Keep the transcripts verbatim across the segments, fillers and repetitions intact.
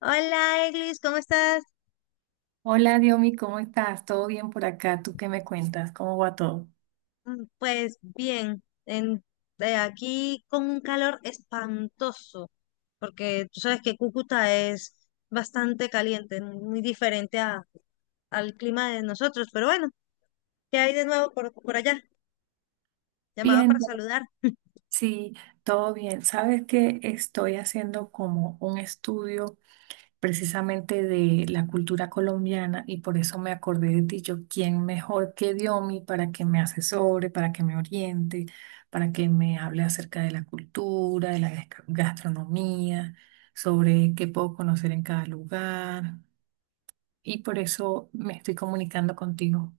Hola, Eglis, ¿cómo estás? Hola, Diomi, ¿cómo estás? ¿Todo bien por acá? ¿Tú qué me cuentas? ¿Cómo va todo? Mm, Pues bien, en- de aquí con un calor espantoso, porque tú sabes que Cúcuta es bastante caliente, muy diferente a- al clima de nosotros, pero bueno, ¿qué hay de nuevo por, por allá? Llamaba Bien, para todo- saludar. sí, todo bien. Sabes que estoy haciendo como un estudio precisamente de la cultura colombiana y por eso me acordé de ti. Yo, ¿quién mejor que Diomi para que me asesore, para que me oriente, para que me hable acerca de la cultura, de la gasca- gastronomía, sobre qué puedo conocer en cada lugar? Y por eso me estoy comunicando contigo.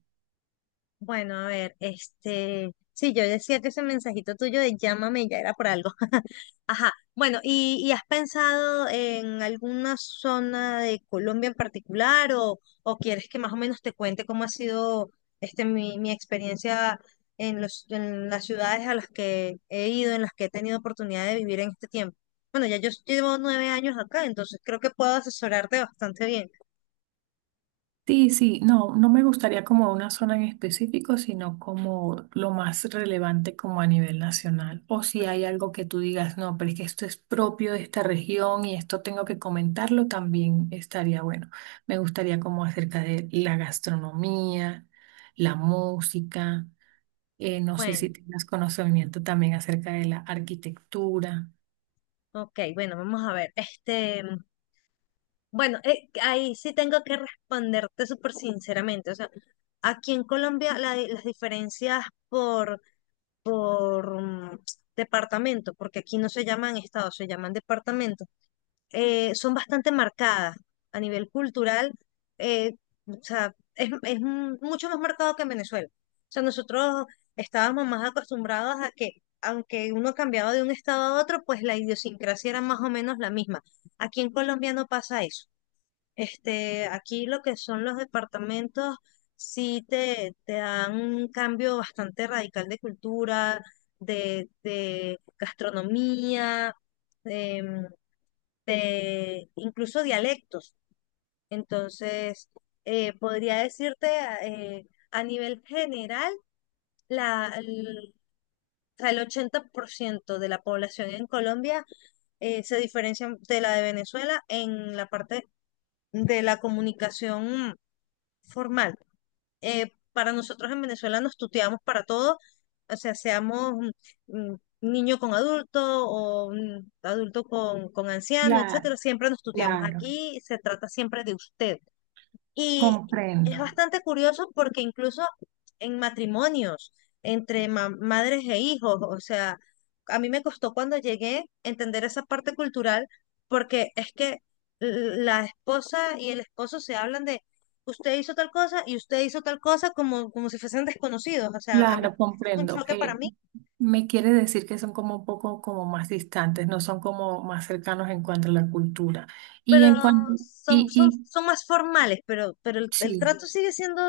Bueno, a ver, este, sí, yo decía que ese mensajito tuyo de llámame ya era por algo. Ajá. Bueno, ¿y, y has pensado en alguna zona de Colombia en particular o, o quieres que más o menos te cuente cómo ha sido este, mi, mi experiencia en los, en las ciudades a las que he ido, en las que he tenido oportunidad de vivir en este tiempo? Bueno, ya yo llevo nueve años acá, entonces creo que puedo asesorarte bastante bien. Sí, sí, no, no me gustaría como una zona en específico, sino como lo más relevante como a nivel nacional. O si hay algo que tú digas, no, pero es que esto es propio de esta región y esto tengo que comentarlo, también estaría bueno. Me gustaría como acerca de la gastronomía, la música, eh, no sé si Bueno, tengas conocimiento también acerca de la arquitectura. ok, bueno, vamos a ver. Este, bueno, eh, ahí sí tengo que responderte súper sinceramente. O sea, aquí en Colombia la di- las diferencias por, por mm, departamento, porque aquí no se llaman estados, se llaman departamentos, eh, son bastante marcadas a nivel cultural. eh, o sea, es, es mu- mucho más marcado que en Venezuela. O sea, nosotros estábamos más acostumbrados a que, aunque uno cambiaba de un estado a otro, pues la idiosincrasia era más o menos la misma. Aquí en Colombia no pasa eso. Este, aquí lo que son los departamentos, sí te, te dan un cambio bastante radical de cultura, de, de gastronomía, em, de incluso dialectos. Entonces, eh, podría decirte eh, a nivel general, la, el, o sea, el ochenta por ciento de la población en Colombia eh, se diferencia de la de Venezuela en la parte de la comunicación formal. Eh, para nosotros en Venezuela nos tuteamos para todo, o sea, seamos mm, mm, niño con adulto o mm, adulto con, con anciano, Claro, etcétera, siempre nos tuteamos. claro. Aquí se trata siempre de usted. Y es Comprendo. bastante curioso porque incluso en matrimonios entre ma- madres e hijos, o sea, a mí me costó cuando llegué entender esa parte cultural porque es que l- la esposa y el esposo se hablan de usted hizo tal cosa y usted hizo tal cosa como, como si fuesen desconocidos. O sea, a mí Claro, fue un comprendo. choque para Eh, mí, me quiere decir que son como un poco como más distantes, no son como más cercanos en cuanto a la cultura. Y pero en cuanto, son, y, son, y son más formales, pero, pero el, el sí. trato sigue siendo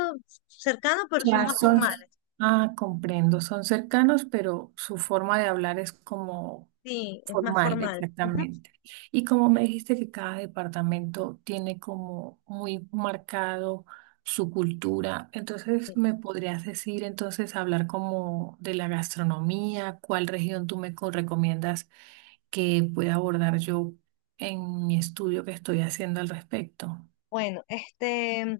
cercano, pero son Ya más son, formales. ah, comprendo, son cercanos, pero su forma de hablar es como Sí, es más formal, formal. Ujú. Sí. exactamente. Y como me dijiste que cada departamento tiene como muy marcado su cultura, entonces me podrías decir, entonces, hablar como de la gastronomía, ¿cuál región tú me co- recomiendas que pueda abordar yo en mi estudio que estoy haciendo al respecto? Bueno, este,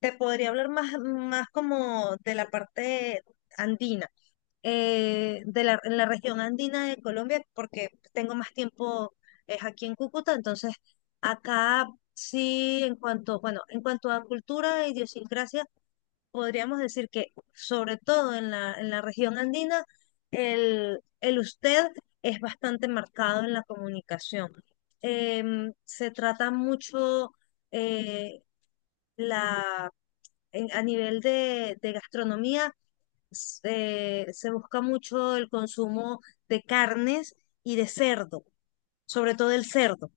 te podría hablar más, más como de la parte andina, eh, de la, en la región andina de Colombia, porque tengo más tiempo es aquí en Cúcuta, entonces acá sí, en cuanto, bueno, en cuanto a cultura e idiosincrasia, podríamos decir que sobre todo en la, en la región andina, el, el usted es bastante marcado en la comunicación. Em, se trata mucho... eh, la, en- a nivel de, de gastronomía s- eh, se busca mucho el consumo de carnes y de cerdo, sobre todo el cerdo.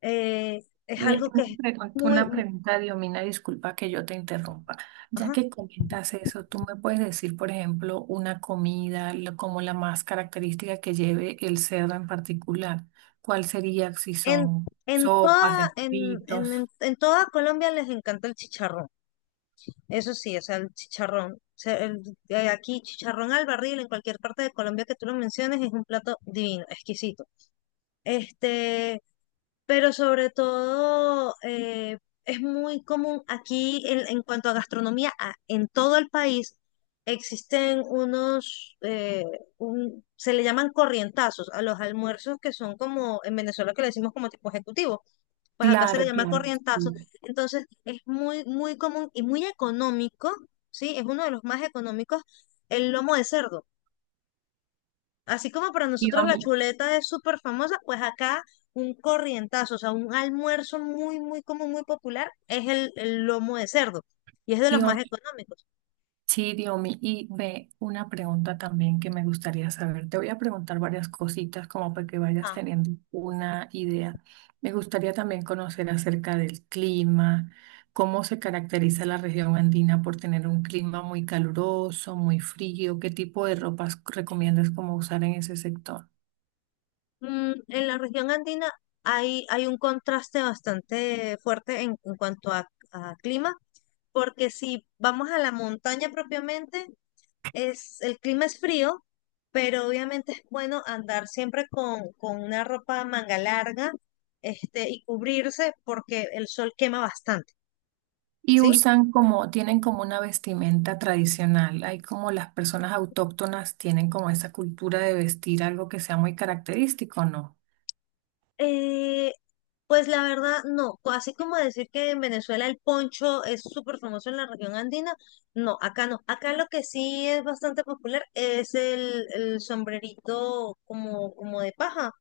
Eh, es Eh, algo que una es pregun- muy... Una mu- pregunta, Diomina, disculpa que yo te interrumpa. Ya ajá. que comentas eso, ¿tú me puedes decir, por ejemplo, una comida lo- como la más característica que lleve el cerdo en particular? ¿Cuál sería si En, son en sopas, toda, en, en, en- embutidos? en toda Colombia les encanta el chicharrón. Eso sí, o sea, el chicharrón. O sea, el- eh, aquí chicharrón al barril, en cualquier parte de Colombia que tú lo menciones, es un plato divino, exquisito. Este, pero sobre todo eh, es muy común aquí en, en cuanto a gastronomía, a- en todo el país existen unos, eh, un- se le llaman corrientazos a los almuerzos que son como en Venezuela que le decimos como tipo ejecutivo, pues acá se le Claro, llama claro. corrientazo, Sí. entonces es muy, muy común y muy económico, ¿sí? Es uno de los más económicos el lomo de cerdo. Así como para nosotros la Diomi- chuleta es súper famosa, pues acá un corrientazo, o sea, un almuerzo muy, muy común, muy popular, es el, el lomo de cerdo y es de los más Diomina, económicos. sí, Diomi, y ve una pregunta también que me gustaría saber. Te voy a preguntar varias cositas como para que vayas Ah, teniendo una idea. Me gustaría también conocer acerca del clima, cómo se caracteriza la región andina, por tener un clima muy caluroso, muy frío, qué tipo de ropas recomiendas como usar en ese sector. mm, en la región andina hay, hay un contraste bastante fuerte en, en cuanto a, a clima, porque si vamos a la montaña propiamente, es, el clima es frío, pero obviamente es bueno andar siempre con, con una ropa manga larga, este, y cubrirse porque el sol quema bastante, Y ¿sí? usan como, tienen como una vestimenta tradicional. Hay como las personas autóctonas tienen como esa cultura de vestir algo que sea muy característico, ¿no? Eh, pues la verdad, no. Co- Así como decir que en Venezuela el poncho es súper famoso en la región andina, no, acá no. Acá lo que sí es bastante popular es el, el sombrerito como, como de paja.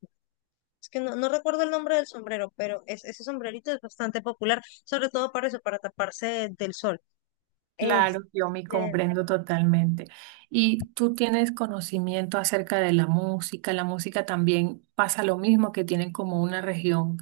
Es que no, no recuerdo el nombre del sombrero, pero es, ese sombrerito es bastante popular, sobre todo para eso, para taparse del sol. Claro, yo me Este, comprendo totalmente. Y tú tienes conocimiento acerca de la música. La música también pasa lo mismo, que tienen como una región,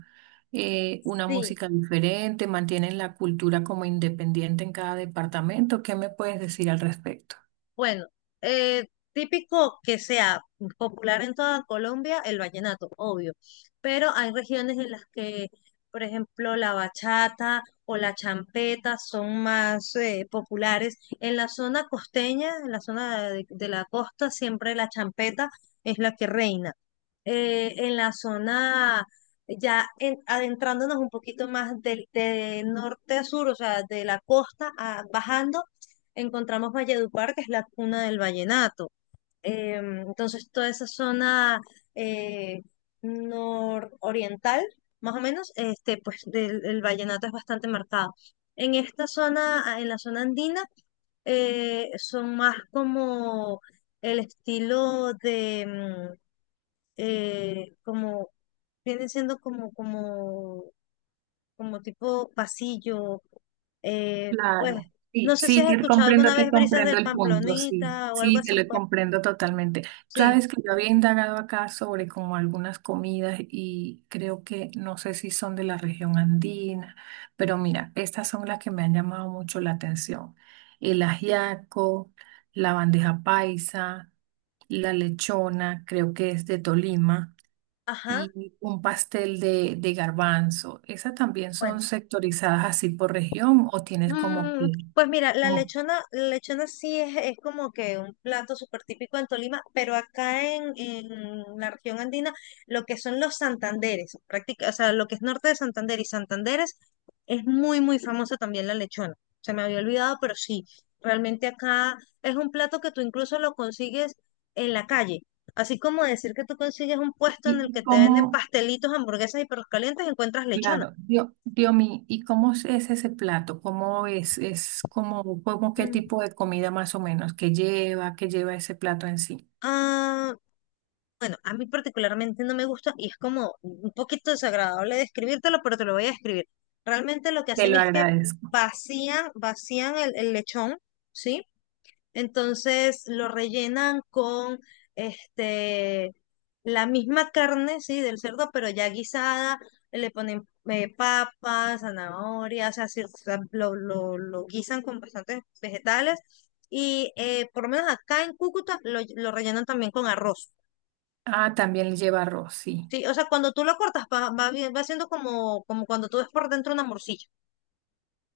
eh, una sí, música diferente, mantienen la cultura como independiente en cada departamento. ¿Qué me puedes decir al respecto? bueno, eh, típico que sea popular en toda Colombia el vallenato, obvio, pero hay regiones en las que, por ejemplo, la bachata o la champeta son más eh, populares. En la zona costeña, en la zona de, de la costa, siempre la champeta es la que reina. Eh, en la zona, ya en- adentrándonos un poquito más del de norte a sur, o sea, de la costa a- bajando encontramos Valledupar, que es la cuna del vallenato. Eh, entonces, toda esa zona eh, nororiental, más o menos, este, pues del, el vallenato es bastante marcado. En esta zona, ah, en la zona andina, eh, son más como el estilo de, mm, eh, como, vienen siendo como, como como tipo pasillo. Eh, pues, Claro, no sí, sé si sí, has te escuchado comprendo, alguna te vez Brisas del comprendo el punto, sí, Pamplonita o algo sí, te así. lo Pues, comprendo totalmente. sí, Sabes que yo había indagado acá sobre como algunas comidas y creo que no sé si son de la región andina, pero mira, estas son las que me han llamado mucho la atención. El ajiaco, la bandeja paisa, la lechona, creo que es de Tolima, ajá. y un pastel de, de garbanzo. ¿Esas también Bueno, son sectorizadas así por región o tienes como Mm, que, pues mira, la como, lechona, la lechona sí es, es como que un plato súper típico en Tolima, pero acá en, en la región andina, lo que son los Santanderes, práctica, o sea, lo que es norte de Santander y Santanderes, es muy, muy famosa también la lechona. Se me había olvidado, pero sí, realmente acá es un plato que tú incluso lo consigues en la calle. Así como decir que tú consigues un puesto y, en el que y te venden cómo, pastelitos, hamburguesas y perros calientes, encuentras lechona. claro, Dio- Diomi, ¿y cómo es ese plato? ¿Cómo es, es como, como qué Mm, tipo de comida más o menos que lleva, que lleva ese plato en sí? Ah, Bueno, a mí particularmente no me gusta y es como un poquito desagradable describírtelo, pero te lo voy a describir. Realmente lo que Te hacen lo es que agradezco. vacían, vacían el, el lechón, ¿sí? Entonces lo rellenan con este, la misma carne, ¿sí? Del cerdo, pero ya guisada, le ponen eh, papas, zanahorias, o sea, sí, o sea, lo, lo, lo guisan con bastantes vegetales y eh, por lo menos acá en Cúcuta lo lo rellenan también con arroz. Ah, también lleva arroz, sí. Sí, o sea, cuando tú lo cortas, va, va, bien- va siendo como, como cuando tú ves por dentro una morcilla.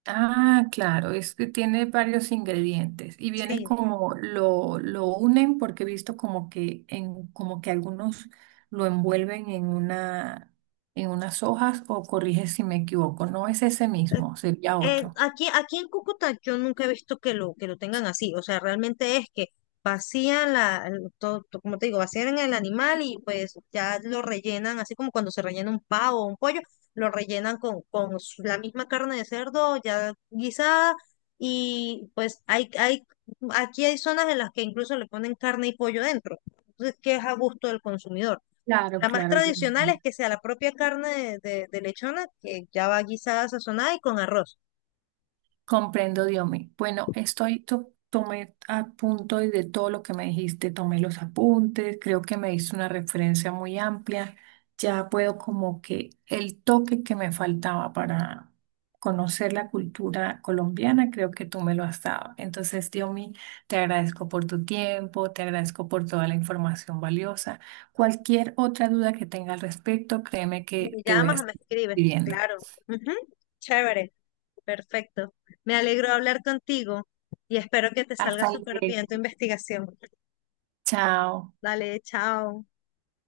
Ah, claro, es que tiene varios ingredientes y viene Sí. como lo, lo unen porque he visto como que en como que algunos lo envuelven en una, en unas hojas, o corrige si me equivoco, no es ese mismo, sería Eh, otro. aquí, aquí en Cúcuta yo nunca he visto que lo, que lo tengan así. O sea, realmente es que vacían la, el- to- to- como te digo, vacían el animal y pues ya lo rellenan, así como cuando se rellena un pavo o un pollo, lo rellenan con, con su- la misma carne de cerdo ya guisada. Y pues hay, hay, aquí hay zonas en las que incluso le ponen carne y pollo dentro. Entonces, que es a gusto del consumidor. Claro, La más claro. Ya tradicional es entendí. que sea la propia carne de, de- de lechona, que ya va guisada, sazonada y con arroz. Comprendo, Diomi. Bueno, estoy, to- tomé a punto de todo lo que me dijiste, tomé los apuntes, creo que me diste una referencia muy amplia. Ya puedo como que el toque que me faltaba para conocer la cultura colombiana, creo que tú me lo has dado. Entonces, Diomi, te agradezco por tu tiempo, te agradezco por toda la información valiosa. Cualquier otra duda que tenga al respecto, créeme Me que te voy a llamas o me estar escribes. pidiendo. Claro. Ujú. Chévere, perfecto. Me alegro de hablar contigo y espero que te salga Hasta súper bien tu luego. investigación. Chao. Dale, chao.